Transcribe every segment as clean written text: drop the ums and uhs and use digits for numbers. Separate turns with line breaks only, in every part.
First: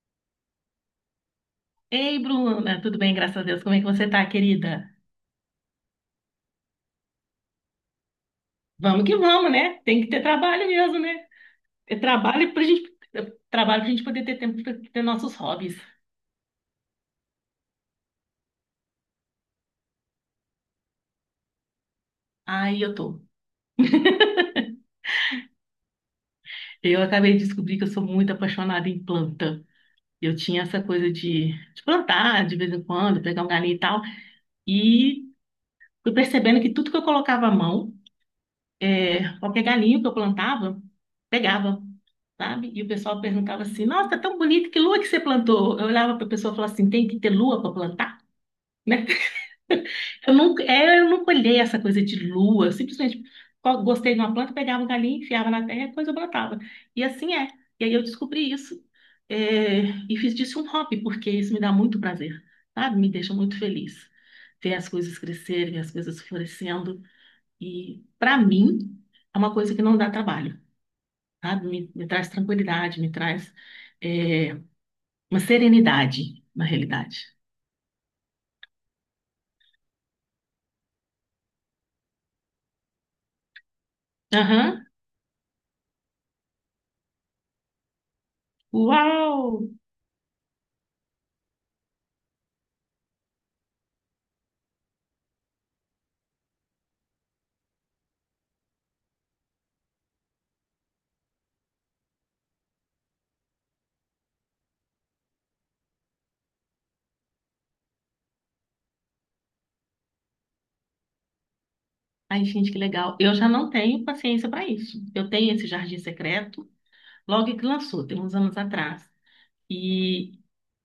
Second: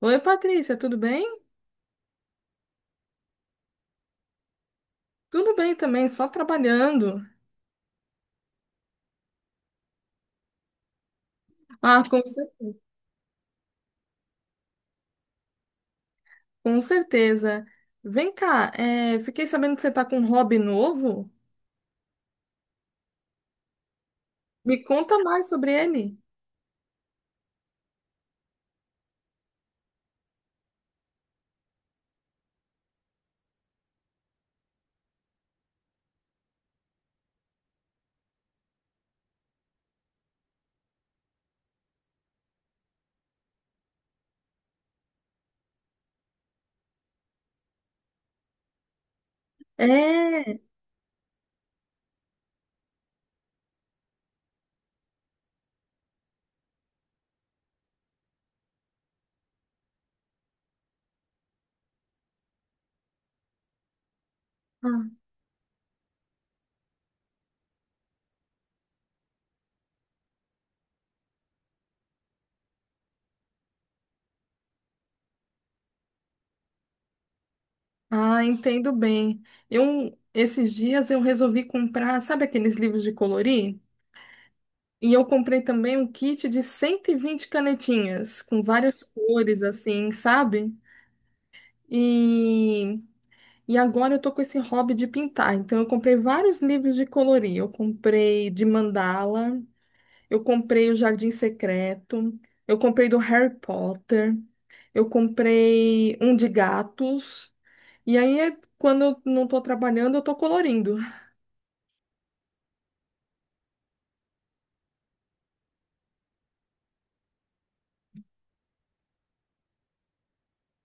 Oi, Patrícia, tudo bem?
Ei, Bruna, tudo bem, graças a Deus. Como é que você tá, querida?
Tudo bem também, só trabalhando.
Vamos que vamos, né? Tem que ter trabalho mesmo, né? É
Ah, com, cer-
trabalho pra gente, trabalho pra gente poder ter tempo pra ter nossos hobbies.
com certeza. Vem cá, fiquei sabendo que você está com um hobby novo.
Aí eu tô.
Me conta mais sobre ele.
Eu acabei de descobrir que eu sou muito apaixonada em planta. Eu tinha essa coisa de plantar de vez em quando, pegar um galinho e tal. E fui percebendo que tudo que eu colocava à mão, qualquer galinho que eu plantava, pegava. Sabe? E o pessoal perguntava assim: Nossa, tão bonito, que lua que você plantou? Eu olhava para a pessoa e falava assim: Tem que ter lua para plantar, né?
É.
Eu nunca olhei essa coisa de lua, eu simplesmente gostei de uma planta, pegava um galinho, enfiava na terra e depois eu plantava. E assim é. E aí eu descobri isso, é, e fiz disso um hobby, porque isso me dá muito prazer, sabe? Me deixa muito feliz. Ver as
Ah,
coisas crescerem, as coisas florescendo. E, para mim, é uma coisa que não dá trabalho, sabe? Me traz tranquilidade, me traz. é, uma serenidade, na realidade.
ah, entendo bem. Eu, esses dias eu resolvi comprar, sabe aqueles livros de colorir?
Aham.
E eu comprei também um kit de 120 canetinhas, com várias
Uau!
cores, assim, sabe? E E agora eu tô com esse hobby de pintar. Então eu comprei vários livros de colorir. Eu comprei de mandala, eu comprei o Jardim Secreto, eu comprei do Harry Potter, eu comprei um de gatos. E aí, quando eu não tô trabalhando, eu tô colorindo.
Ai, gente, que legal. Eu já não tenho paciência para isso. Eu tenho esse Jardim Secreto, logo que lançou, tem uns anos atrás. E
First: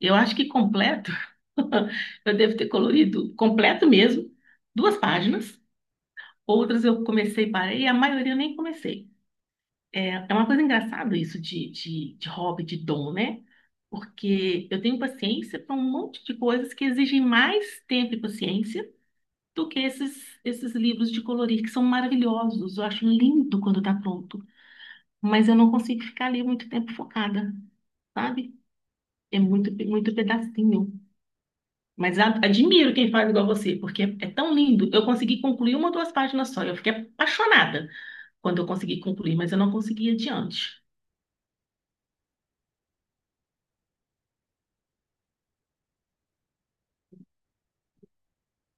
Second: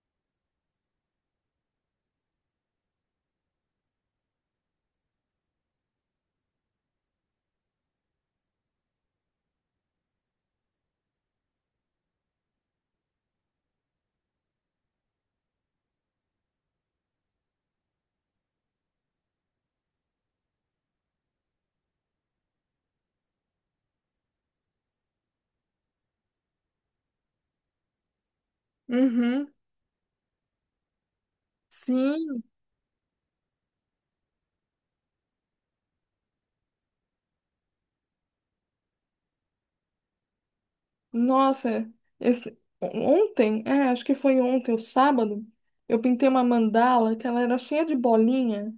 eu acho que completo, eu devo ter colorido completo mesmo, duas páginas. Outras eu comecei e parei, a maioria eu nem comecei. É, é uma coisa engraçada isso de hobby, de dom, né? Porque eu tenho paciência para um monte de coisas que exigem mais tempo e paciência do que esses livros de colorir, que são maravilhosos. Eu acho lindo quando está pronto, mas eu não consigo ficar ali muito tempo focada, sabe?
Uhum.
É muito pedacinho. Mas
Sim.
admiro quem faz igual você, porque é tão lindo. Eu consegui concluir uma ou duas páginas só. Eu fiquei apaixonada quando eu consegui concluir, mas eu não consegui ir adiante.
Nossa, ontem, acho que foi ontem, o sábado, eu pintei uma mandala que ela era cheia de bolinha.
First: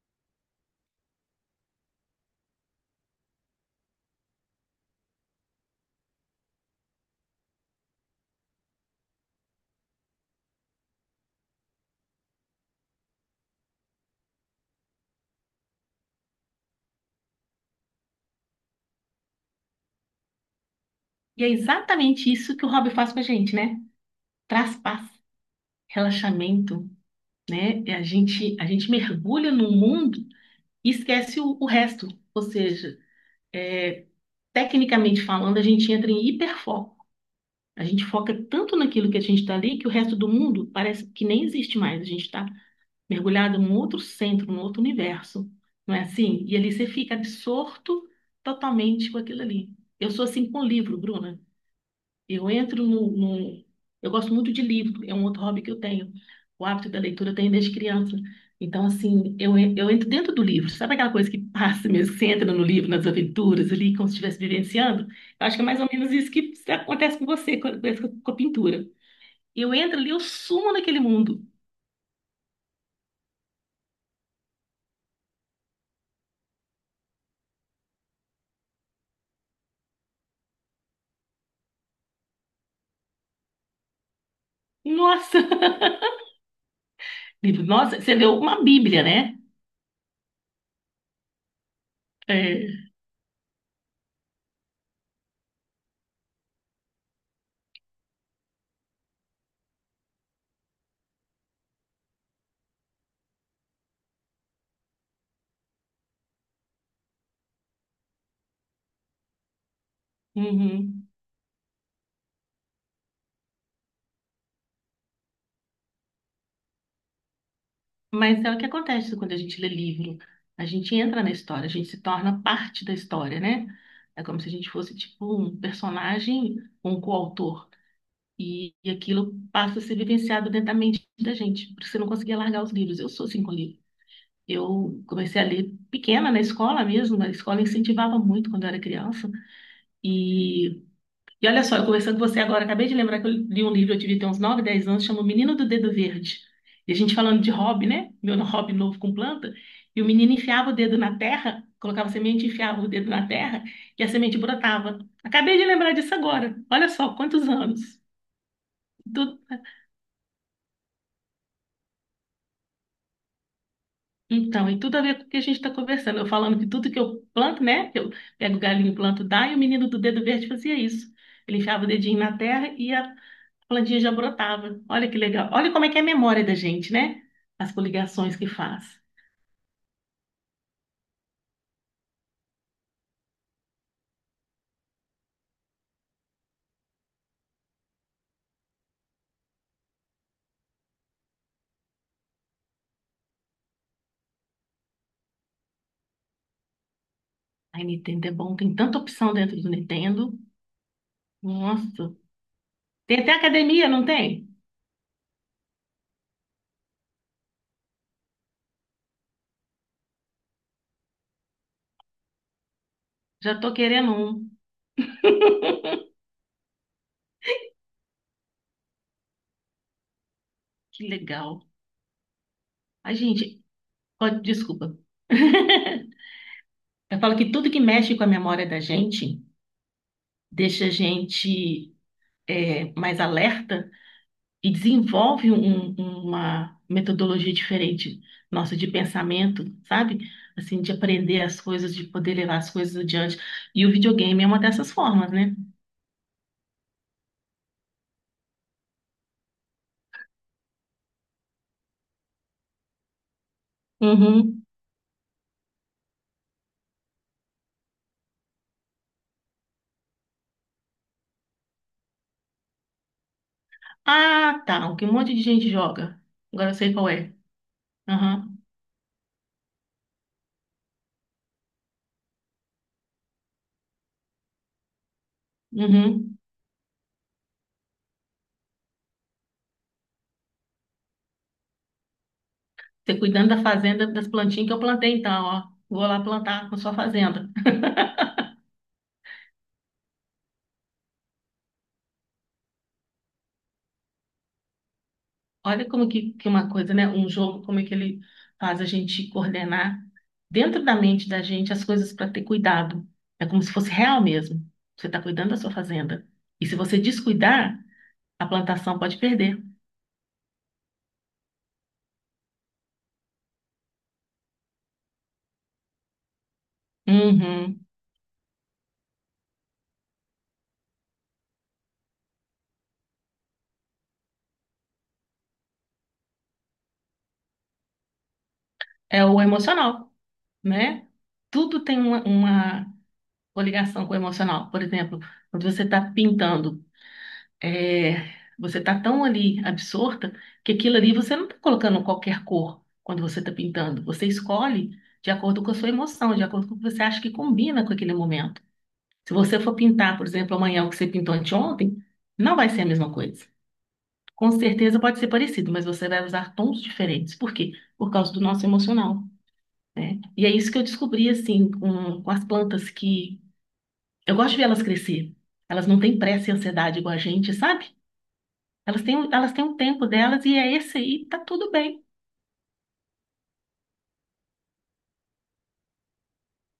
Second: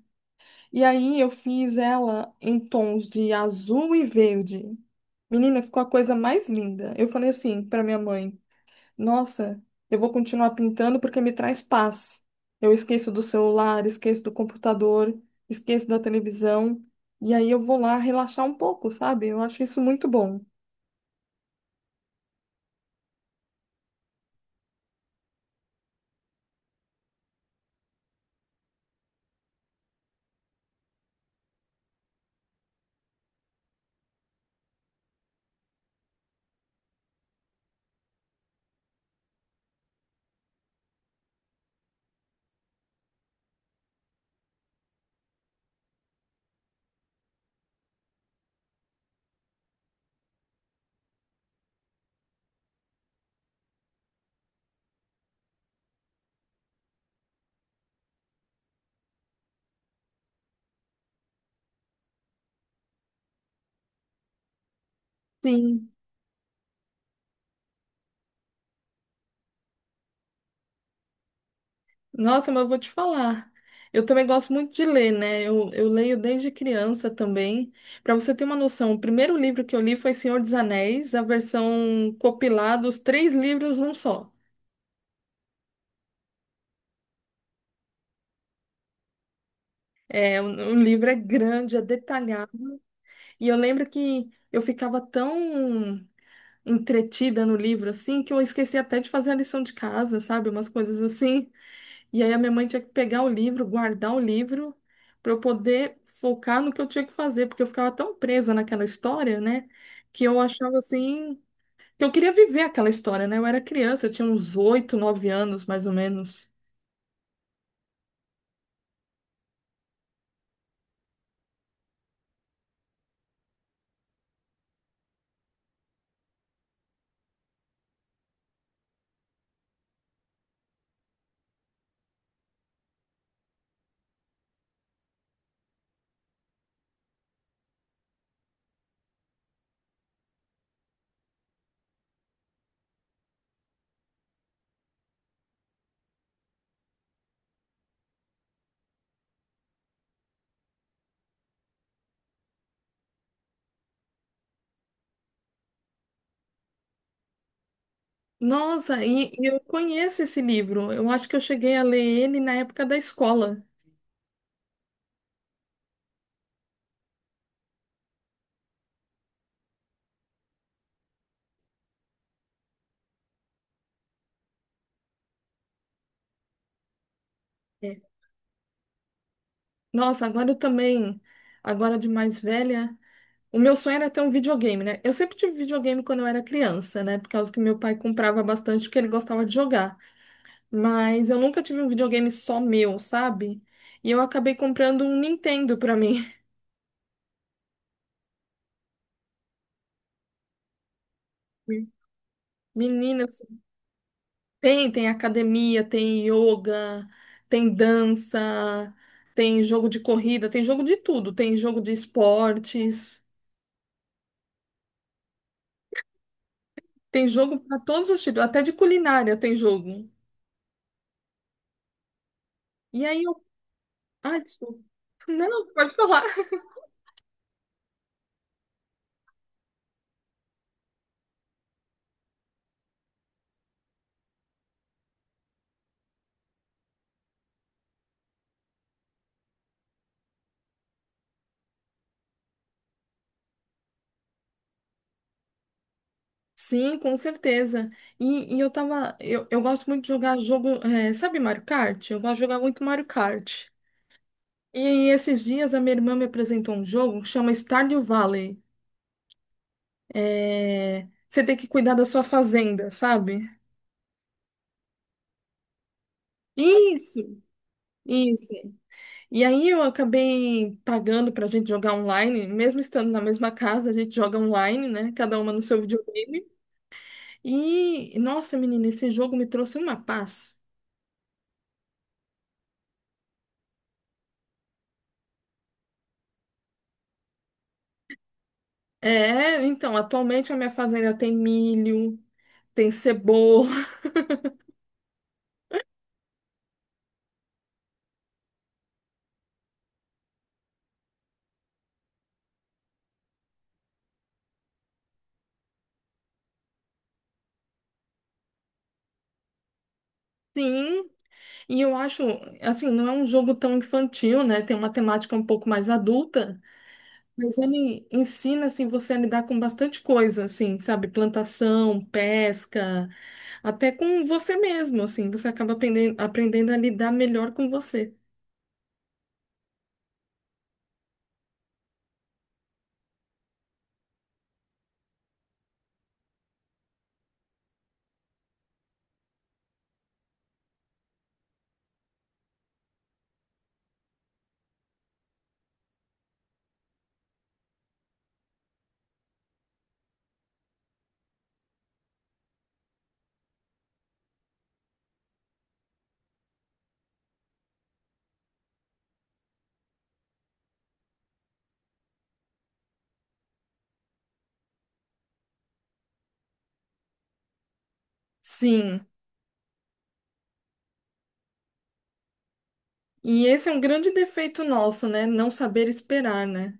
E aí eu fiz ela em tons de azul e verde. Menina, ficou a coisa mais linda. Eu falei assim para minha mãe: Nossa, eu vou continuar pintando porque me traz paz. Eu esqueço do celular, esqueço do computador, esqueço da televisão. E aí eu vou lá relaxar um pouco, sabe? Eu acho isso muito bom.
E é exatamente isso que o hobby faz com a gente, né? Traz paz, relaxamento, né? E a gente mergulha no mundo e esquece o resto. Ou seja, é, tecnicamente falando, a gente entra em hiperfoco. A gente foca tanto naquilo que a gente está ali que o resto do mundo parece que nem existe mais. A gente está mergulhado num outro centro, num outro universo. Não é assim? E ali você fica absorto totalmente com aquilo ali. Eu sou assim com o livro, Bruna. Eu entro no, no- Eu gosto muito de livro, é um outro hobby que eu tenho. O hábito da leitura eu tenho desde criança. Então, assim, eu entro dentro do livro. Sabe aquela coisa que passa mesmo, que você entra no livro, nas aventuras ali, como se estivesse vivenciando? Eu acho que é mais ou
Sim.
menos isso que acontece com você, com a pintura. Eu entro ali, eu sumo naquele mundo.
Nossa, mas eu vou te falar. Eu também gosto muito de ler, né? Eu leio desde criança também. Para você ter uma noção, o primeiro livro que eu li foi Senhor dos Anéis, a versão compilada, os três livros num só.
Nossa! Livro, nossa, você leu uma Bíblia, né?
É, o livro é grande, é detalhado.
É.
E eu lembro que eu ficava tão entretida no livro assim que eu esqueci até de fazer a lição de casa, sabe? Umas coisas assim. E aí a minha mãe tinha que pegar o livro, guardar o livro, para eu poder focar no que eu tinha que fazer, porque eu ficava tão presa naquela história, né? Que eu achava
Uhum.
assim, que eu queria viver aquela história, né? Eu era criança, eu tinha uns 8, 9 anos, mais ou menos.
Mas é o que acontece quando a gente lê livro. A gente entra na história, a gente se torna parte da história, né? É como se a gente fosse tipo um personagem, um coautor. E aquilo passa a ser vivenciado dentro da mente da gente, porque você não conseguia largar os livros. Eu sou assim com livro. Eu comecei a ler pequena na escola mesmo, a escola incentivava muito quando eu era criança. E e olha só, eu conversando com você agora, acabei de lembrar que eu li um livro, eu tive até uns 9, 10 anos, chama O Menino do Dedo Verde. E a gente falando de hobby, né? Meu hobby novo com planta. E o menino enfiava o dedo na terra, colocava semente, enfiava o dedo na terra e a semente brotava. Acabei de lembrar disso agora. Olha só, quantos anos.
Nossa, e
Tu-
eu conheço esse livro. Eu acho que eu cheguei a ler ele na época da escola.
Então, e tudo a ver com o que a gente está conversando. Eu falando que tudo que eu planto, né? Eu pego o galinho, planto, dá, e o menino do dedo verde fazia isso. Ele enfiava o dedinho na terra a plantinha já brotava. Olha que legal. Olha como é que é a memória da gente, né? As
É.
coligações que faz.
Nossa, agora eu também, agora de mais velha. O meu sonho era ter um videogame, né? Eu sempre tive videogame quando eu era criança, né? Por causa que meu pai comprava bastante porque ele gostava de jogar. Mas eu nunca tive um videogame só meu, sabe? E eu acabei comprando um Nintendo pra mim.
Ai, Nintendo é bom, tem tanta opção dentro do Nintendo. Nossa. Tem
Menina, eu
até
sou-
academia, não tem?
Tem, tem academia, tem yoga, tem dança, tem jogo de corrida, tem jogo de tudo, tem jogo de esportes,
Já tô querendo um.
tem jogo pra todos os tipos, até de culinária tem jogo.
Que legal.
E
Ai,
aí eu.
gente,
Ah,
pode,
desculpa.
desculpa.
Não, pode falar.
Eu falo que tudo que mexe com a memória da gente deixa a gente mais alerta e desenvolve uma metodologia diferente nossa de pensamento, sabe? Assim, de aprender as coisas, de poder levar as coisas adiante. E o videogame é uma dessas formas, né?
Sim, com certeza. E eu tava. Eu gosto muito de jogar jogo. Sabe Mario Kart? Eu gosto de jogar muito Mario Kart.
Uhum.
E aí, esses dias, a minha irmã me apresentou um jogo que chama Stardew Valley. É, você tem que cuidar da sua fazenda, sabe?
Ah, tá. O que um monte de gente joga. Agora eu sei qual
Isso,
é.
isso.
Aham.
E aí, eu acabei pagando pra gente jogar online, mesmo estando na mesma casa, a gente joga online, né? Cada uma no seu
Uhum.
videogame. E, nossa, menina, esse jogo me trouxe uma paz.
Você cuidando da fazenda, das plantinhas que eu plantei, então, ó. Vou lá plantar na sua fazenda.
É, então, atualmente a minha fazenda tem milho, tem cebola,
Olha como que uma coisa, né? Um jogo, como é que ele faz a gente coordenar dentro da mente da gente as coisas para ter cuidado. É como se fosse real mesmo. Você está cuidando da sua fazenda. E se você descuidar, a plantação pode perder.
sim. E eu acho, assim, não é um jogo tão infantil, né? Tem uma temática um pouco mais adulta, mas
Uhum.
ele ensina, assim, você a lidar com bastante coisa, assim, sabe? Plantação, pesca, até com você mesmo, assim. Você acaba aprendendo, aprendendo a lidar melhor com você.
É o emocional, né? Tudo tem uma coligação com o emocional. Por exemplo, quando você está pintando, é, você está tão ali absorta que aquilo ali você não está colocando qualquer cor quando você está pintando. Você escolhe de acordo com a sua emoção, de acordo com o que você acha que combina com aquele momento. Se você for pintar, por exemplo, amanhã o que você pintou anteontem, não vai ser a mesma coisa. Com certeza pode ser parecido, mas você vai usar tons diferentes. Por quê? Por causa do nosso emocional. E é isso que eu descobri, assim, com as plantas que... Eu gosto de ver elas crescer. Elas não têm pressa e ansiedade igual a gente, sabe? Elas
Sim.
têm, elas têm um tempo delas e é esse aí, tá tudo bem.
E esse é um grande defeito nosso, né? Não saber esperar, né?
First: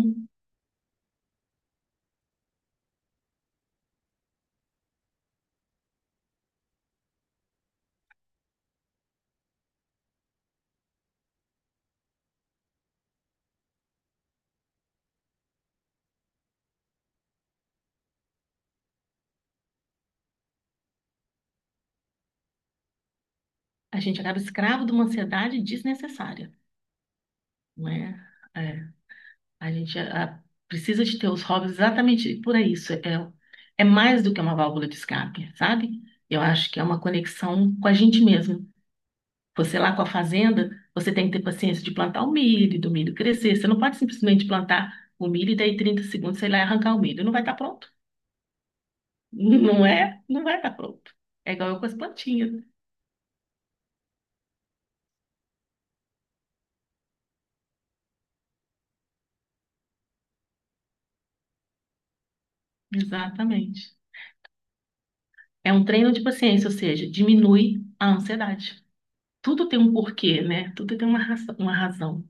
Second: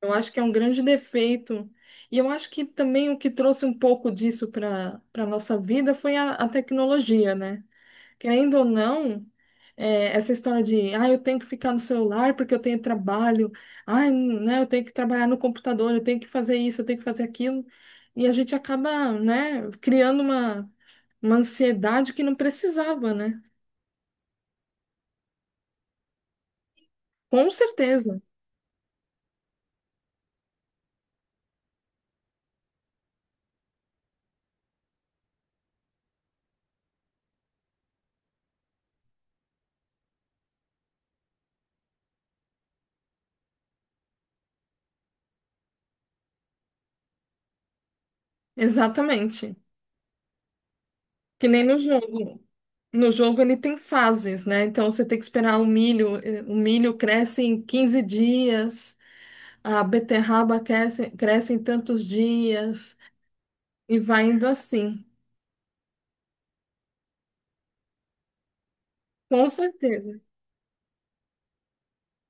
Eu acho que é um grande defeito. E eu acho que também o que trouxe um pouco disso para para nossa vida foi a tecnologia, né? Querendo ou não, é, essa história de, ah, eu tenho que ficar no celular porque eu tenho trabalho, ah, né, eu tenho que trabalhar no computador, eu tenho que fazer isso, eu tenho que fazer aquilo. E a gente acaba, né, criando uma ansiedade que não precisava, né?
A gente acaba escravo de uma ansiedade desnecessária,
Com
não
certeza,
é? É, a gente precisa de ter os hobbies exatamente por isso. É, é mais do que uma válvula de escape, sabe? Eu acho que é uma conexão com a gente mesmo. Você lá com a fazenda, você tem que ter paciência de plantar o milho, do milho crescer. Você não pode simplesmente plantar o milho e daí 30 segundos, sei lá, e arrancar o milho. Não vai estar pronto.
exatamente.
Não é? Não vai estar pronto.
Que
É
nem
igual
no
eu com as
jogo.
plantinhas.
No jogo ele tem fases, né? Então você tem que esperar o milho. O milho cresce em 15 dias, a beterraba cresce em tantos dias,
Exatamente.
e vai indo assim.
É um treino de paciência, ou seja, diminui a ansiedade.
Com
Tudo tem um
certeza,
porquê, né? Tudo tem uma uma razão.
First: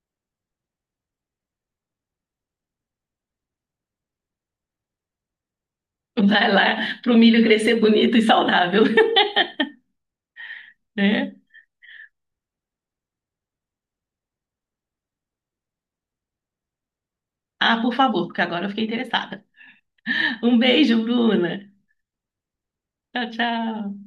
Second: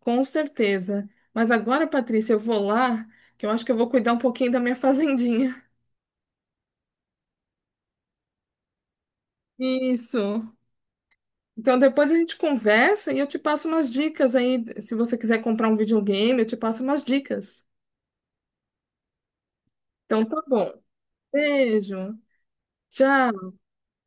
com certeza. Mas agora, Patrícia, eu vou lá, que eu acho que eu vou cuidar um pouquinho da minha fazendinha.
Vai lá pro milho crescer bonito e saudável,
Isso.
né?
Então depois a gente conversa e eu te passo umas dicas aí. Se você quiser comprar um videogame, eu te passo umas dicas.
Ah, por favor, porque agora eu fiquei interessada.
Então tá
Um
bom.
beijo, Bruna.
Beijo.
Tchau,
Tchau.
tchau.